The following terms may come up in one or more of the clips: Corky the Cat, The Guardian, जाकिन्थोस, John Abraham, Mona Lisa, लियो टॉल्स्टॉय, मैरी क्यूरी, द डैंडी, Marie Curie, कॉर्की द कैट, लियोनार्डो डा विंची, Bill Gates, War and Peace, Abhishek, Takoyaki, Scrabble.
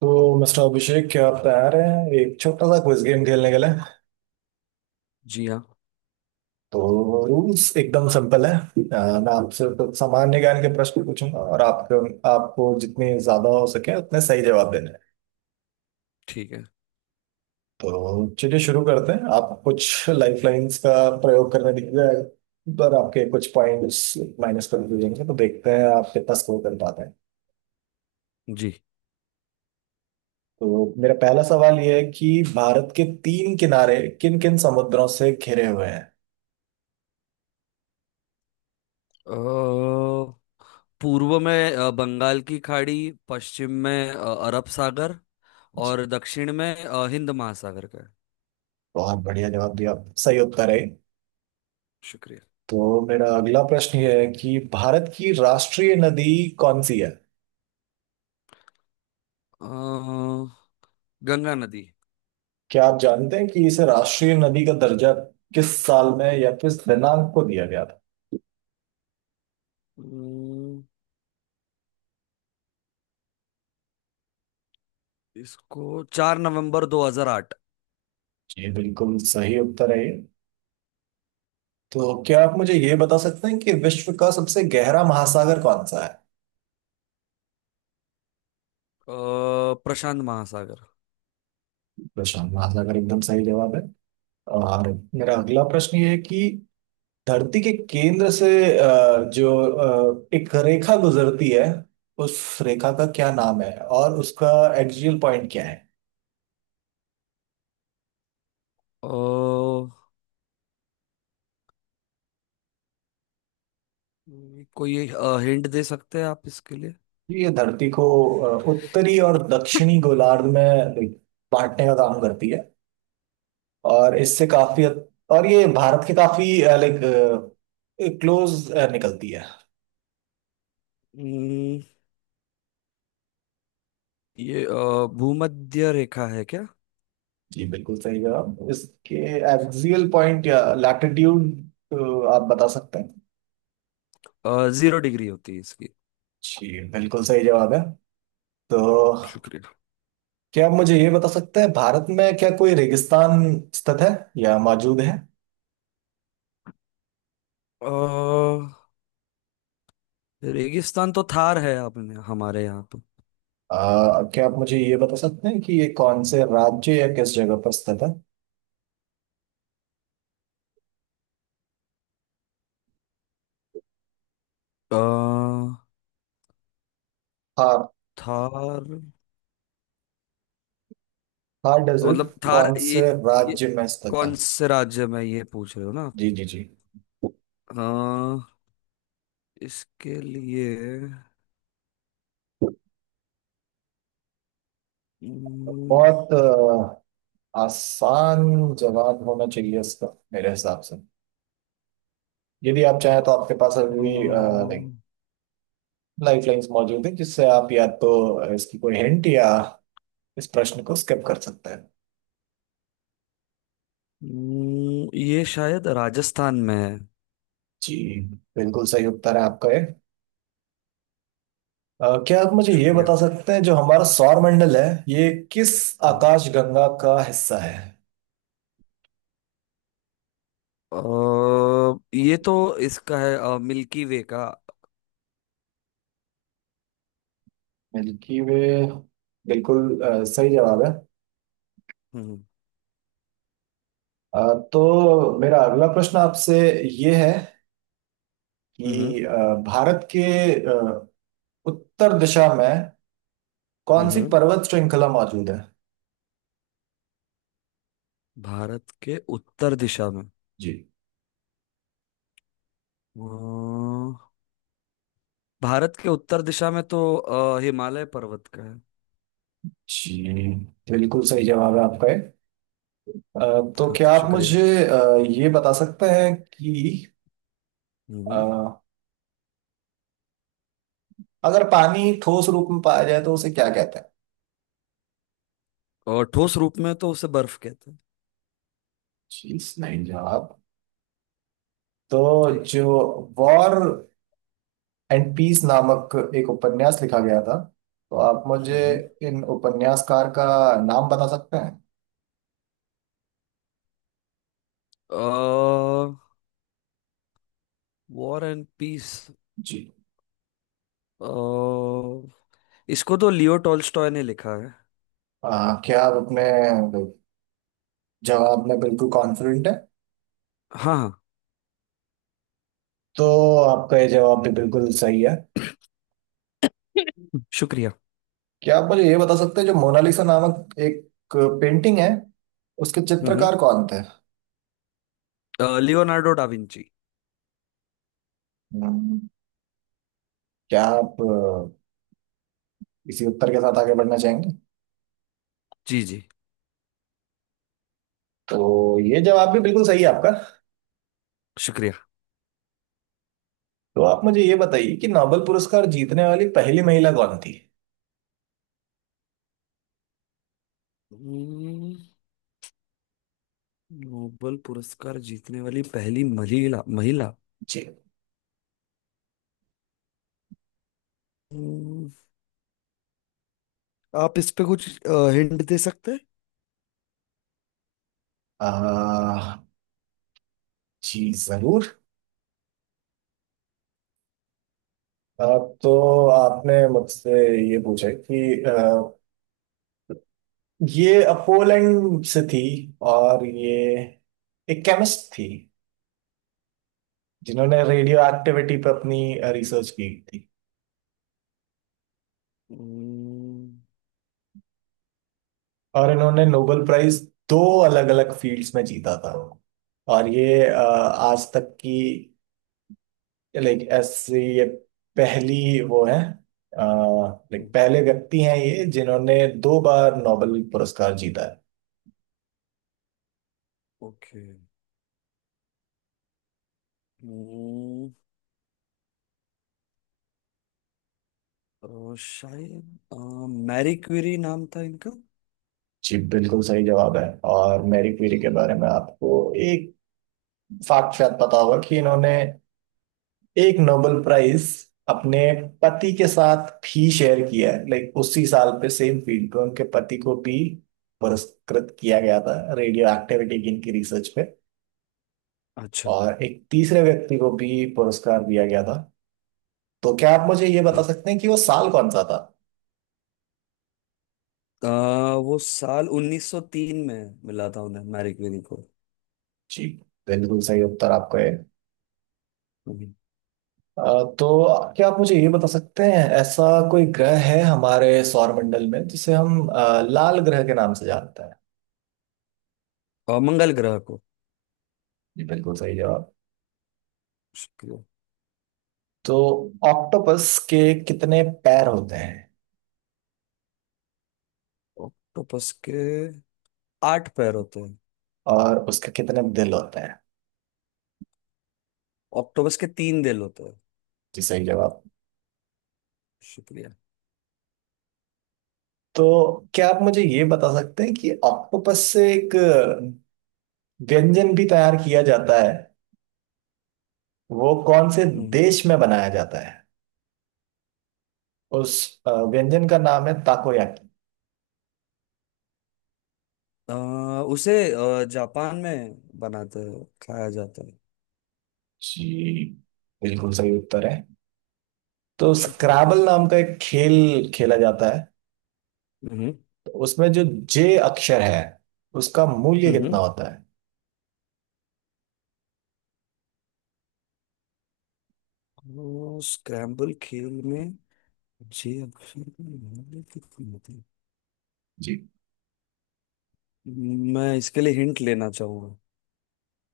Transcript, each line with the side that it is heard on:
right: तो मिस्टर अभिषेक, क्या आप तैयार हैं एक छोटा सा क्विज गेम खेलने के लिए?
left: जी हाँ।
right: तो रूल्स एकदम सिंपल है। मैं आपसे कुछ सामान्य ज्ञान के प्रश्न पूछूंगा, और आपको आपको जितने ज्यादा हो सके उतने सही जवाब देने हैं।
left: ठीक है।
right: तो चलिए शुरू करते हैं। आप कुछ लाइफ लाइंस का प्रयोग करने दिख जाएगा, पर आपके कुछ पॉइंट्स माइनस कर दिए जाएंगे। तो देखते हैं आप कितना स्कोर कर पाते हैं।
left: जी।
right: तो मेरा पहला सवाल ये है कि भारत के तीन किनारे किन किन समुद्रों से घिरे हुए हैं?
left: अ, पूर्व में बंगाल की खाड़ी पश्चिम में अरब सागर और दक्षिण में हिंद महासागर का है।
right: बहुत बढ़िया जवाब दिया, सही उत्तर है।
left: शुक्रिया।
right: तो मेरा अगला प्रश्न ये है कि भारत की राष्ट्रीय नदी कौन सी है?
left: अ, गंगा नदी।
right: क्या आप जानते हैं कि इसे राष्ट्रीय नदी का दर्जा किस साल में या किस दिनांक को दिया गया था?
left: अम्म, इसको 4 नवंबर 2008।
right: जी, बिल्कुल सही उत्तर है ये। तो क्या आप मुझे ये बता सकते हैं कि विश्व का सबसे गहरा महासागर कौन सा है?
left: प्रशांत महासागर।
right: प्रशांत महासागर, एकदम सही जवाब है। और मेरा अगला प्रश्न ये है कि धरती के केंद्र से जो एक रेखा गुजरती है, उस रेखा का क्या नाम है, और उसका एक्सियल पॉइंट क्या है?
left: अ, कोई हिंट दे सकते हैं आप इसके लिए।
right: ये धरती को उत्तरी और दक्षिणी गोलार्ध में बांटने का काम करती है। और और ये भारत के काफी लाइक क्लोज निकलती है।
left: अम्म, ये भूमध्य रेखा है क्या?
right: जी, बिल्कुल सही जवाब। इसके एक्सियल पॉइंट या लैटिट्यूड आप बता सकते हैं?
left: 0 डिग्री होती है इसकी।
right: जी, बिल्कुल सही जवाब है। तो
left: शुक्रिया।
right: क्या आप मुझे ये बता सकते हैं, भारत में क्या कोई रेगिस्तान स्थित है या मौजूद है?
left: अ, रेगिस्तान तो थार है आपने हमारे यहाँ पे।
right: क्या आप मुझे ये बता सकते हैं कि ये कौन से राज्य या किस जगह पर स्थित है?
left: अ,
right: थार।
left: थार।
right: थार डेजर्ट
left: मतलब थार।
right: कौन
left: ये
right: से
left: ये
right: राज्य में स्थित है?
left: कौन से राज्य में ये पूछ रहे हो ना
right: जी, जी, जी।
left: आप? इसके लिए हम्म,
right: बहुत आसान जवाब होना चाहिए इसका मेरे हिसाब से। यदि आप चाहें तो आपके पास अभी
left: अम्म,
right: लाइक लाइफ लाइंस मौजूद है, जिससे आप या तो इसकी कोई हिंट या इस प्रश्न को स्किप कर सकते हैं।
left: ये शायद राजस्थान में है।
right: जी, बिल्कुल सही उत्तर है आपका ये। क्या आप मुझे ये
left: शुक्रिया।
right: बता सकते हैं, जो हमारा सौरमंडल है ये किस
left: हम्म।
right: आकाशगंगा का हिस्सा है?
left: ये तो इसका है मिल्की वे का।
right: मिल्की वे, बिल्कुल सही जवाब है।
left: हम्म
right: अ, तो मेरा अगला प्रश्न आपसे ये है
left: हम्म
right: कि भारत के अ, उत्तर दिशा में
left: हम्म
right: कौन सी
left: हम्म,
right: पर्वत श्रृंखला मौजूद है?
left: भारत के उत्तर दिशा में।
right: जी,
left: अ, भारत के उत्तर दिशा में तो हिमालय पर्वत का है।
right: जी, बिल्कुल सही जवाब है आपका ये। तो
left: हाँ
right: क्या
left: तो
right: आप
left: शुक्रिया।
right: मुझे ये बता सकते हैं कि
left: हम्म
right: अ, अगर पानी ठोस रूप में पाया जाए तो उसे क्या कहते हैं?
left: और ठोस रूप में तो उसे बर्फ कहते हैं।
right: चीज नहीं, जवाब जवाब। तो
left: जी।
right: जो वॉर एंड पीस नामक एक उपन्यास लिखा गया था, तो आप मुझे
left: हम्म
right: इन उपन्यासकार का नाम बता सकते हैं?
left: वॉर एंड पीस
right: जी,
left: इसको तो लियो टॉल्स्टॉय ने लिखा है।
right: क्या आप अपने जवाब में बिल्कुल कॉन्फिडेंट है?
left: हाँ हाँ।
right: तो आपका ये जवाब भी बिल्कुल सही है।
left: शुक्रिया।
right: क्या आप मुझे ये बता सकते हैं, जो मोनालिसा नामक एक पेंटिंग है, उसके
left: हम्म
right: चित्रकार कौन थे?
left: लियोनार्डो डा विंची।
right: हम्म, क्या आप इसी उत्तर के साथ आगे बढ़ना चाहेंगे?
left: जी जी।
right: तो ये जवाब भी बिल्कुल सही है आपका।
left: शुक्रिया।
right: तो आप मुझे ये बताइए कि नोबेल पुरस्कार जीतने वाली पहली महिला कौन थी?
left: हम्म, नोबेल पुरस्कार जीतने वाली पहली महिला महिला।
right: जी,
left: हम्म, आप इस पे कुछ हिंट दे सकते हैं।
right: आ, जी जरूर। आ, तो आपने मुझसे ये पूछा है कि, ये पोलैंड से थी, और ये एक केमिस्ट थी जिन्होंने रेडियो एक्टिविटी पर अपनी रिसर्च की थी। और इन्होंने नोबेल प्राइज 2 अलग अलग फील्ड्स में जीता था। और ये आज तक की लाइक ऐसे ये पहली वो है लाइक
left: हम्म,
right: पहले व्यक्ति हैं ये जिन्होंने 2 बार नोबेल पुरस्कार जीता है।
left: ओके। हम्म, तो शायद मैरी क्यूरी नाम था इनका।
right: जी, बिल्कुल सही जवाब है। और मैरी क्यूरी के बारे में आपको एक फैक्ट शायद पता होगा कि इन्होंने एक नोबेल प्राइज अपने पति के साथ भी शेयर किया है। लाइक उसी साल पे सेम फील्ड पे उनके पति को भी पुरस्कृत किया गया था, रेडियो एक्टिविटी की इनकी रिसर्च पे।
left: अच्छा।
right: और एक तीसरे व्यक्ति को भी पुरस्कार दिया गया था। तो क्या आप मुझे ये बता
left: वो
right: सकते हैं कि वो साल कौन सा था?
left: अ, वो साल 1903 में मिला था उन्हें मैरी क्यूरी को।
right: जी, बिल्कुल सही उत्तर आपका है।
left: हम्म,
right: अ, तो क्या आप मुझे ये बता सकते हैं, ऐसा कोई ग्रह है हमारे सौरमंडल में जिसे हम लाल ग्रह के नाम से जानते हैं?
left: और मंगल ग्रह को।
right: जी, बिल्कुल सही जवाब।
left: शुक्रिया।
right: तो ऑक्टोपस के कितने पैर होते हैं?
left: ऑक्टोपस के आठ पैर होते हैं।
right: और उसके कितने दिल होते हैं?
left: ऑक्टोपस के तीन दिल होते हैं।
right: जी, सही जवाब।
left: शुक्रिया।
right: तो क्या आप मुझे ये बता सकते हैं कि ऑक्टोपस से एक व्यंजन भी तैयार किया जाता है, वो कौन से
left: हम्म,
right: देश में बनाया जाता है? उस व्यंजन का नाम है ताकोयाकी।
left: अ, उसे जापान में बनाते हैं खाया जाता है।
right: जी, बिल्कुल सही उत्तर है। तो
left: शुक्रिया।
right: स्क्रैबल नाम का एक खेल खेला जाता है,
left: हम्म
right: तो उसमें जो जे अक्षर है, उसका मूल्य कितना होता है?
left: स्क्रैम्बल खेल में। जी अक्षर का नाम कितने होते हैं? मैं इसके लिए हिंट लेना चाहूंगा।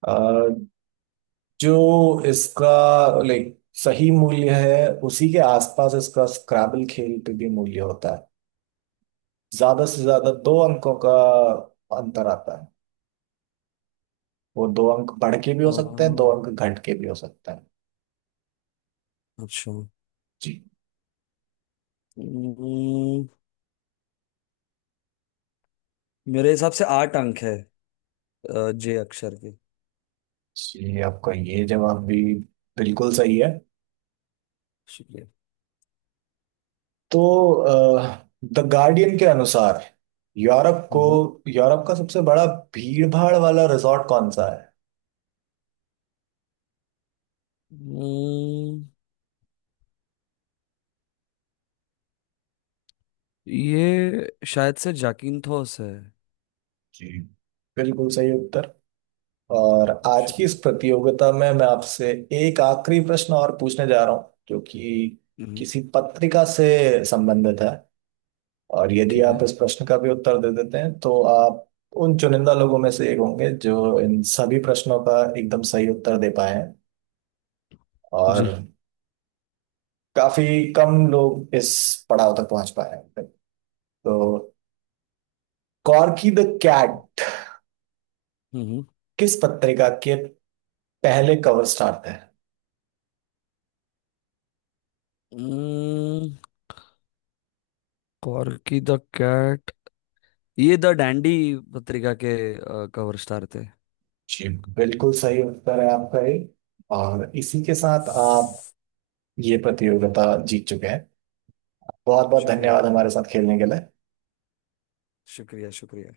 right: जी, जो इसका लाइक सही मूल्य है, उसी के आसपास इसका स्क्रैबल खेल पे भी मूल्य होता है। ज्यादा से ज्यादा दो अंकों का अंतर आता है। वो दो अंक बढ़ के भी हो
left: अ,
right: सकते हैं, दो अंक घट के भी हो सकते हैं।
left: अच्छा।
right: जी।
left: हम्म, मेरे हिसाब से आठ अंक है जे अक्षर के।
right: जी, आपका ये जवाब भी बिल्कुल सही है।
left: शुक्रिया।
right: तो द गार्डियन के अनुसार, यूरोप को
left: हम्म
right: यूरोप का सबसे बड़ा भीड़ भाड़ वाला रिजॉर्ट कौन सा है?
left: हम्म, ये शायद से जाकिन्थोस है।
right: जी, बिल्कुल सही उत्तर। और आज की इस
left: शुक्रिया।
right: प्रतियोगिता में मैं आपसे एक आखिरी प्रश्न और पूछने जा रहा हूँ, जो कि
left: हम्म,
right: किसी पत्रिका से संबंधित है। और यदि
left: ठीक है।
right: आप इस प्रश्न का भी उत्तर दे देते हैं तो आप उन चुनिंदा लोगों में से एक होंगे जो इन सभी प्रश्नों का एकदम सही उत्तर दे पाए हैं। और
left: जी।
right: काफी कम लोग इस पड़ाव तक पहुंच पाए हैं। तो कॉर्की द कैट
left: हम्म
right: किस पत्रिका के पहले कवर स्टार थे?
left: हम्म, कॉर्की द कैट ये द डैंडी पत्रिका के कवर स्टार थे।
right: जी, बिल्कुल सही उत्तर है आपका ये। और इसी के साथ आप ये प्रतियोगिता जीत चुके हैं। बहुत बहुत
left: शुक्रिया
right: धन्यवाद हमारे साथ खेलने के लिए।
left: शुक्रिया शुक्रिया।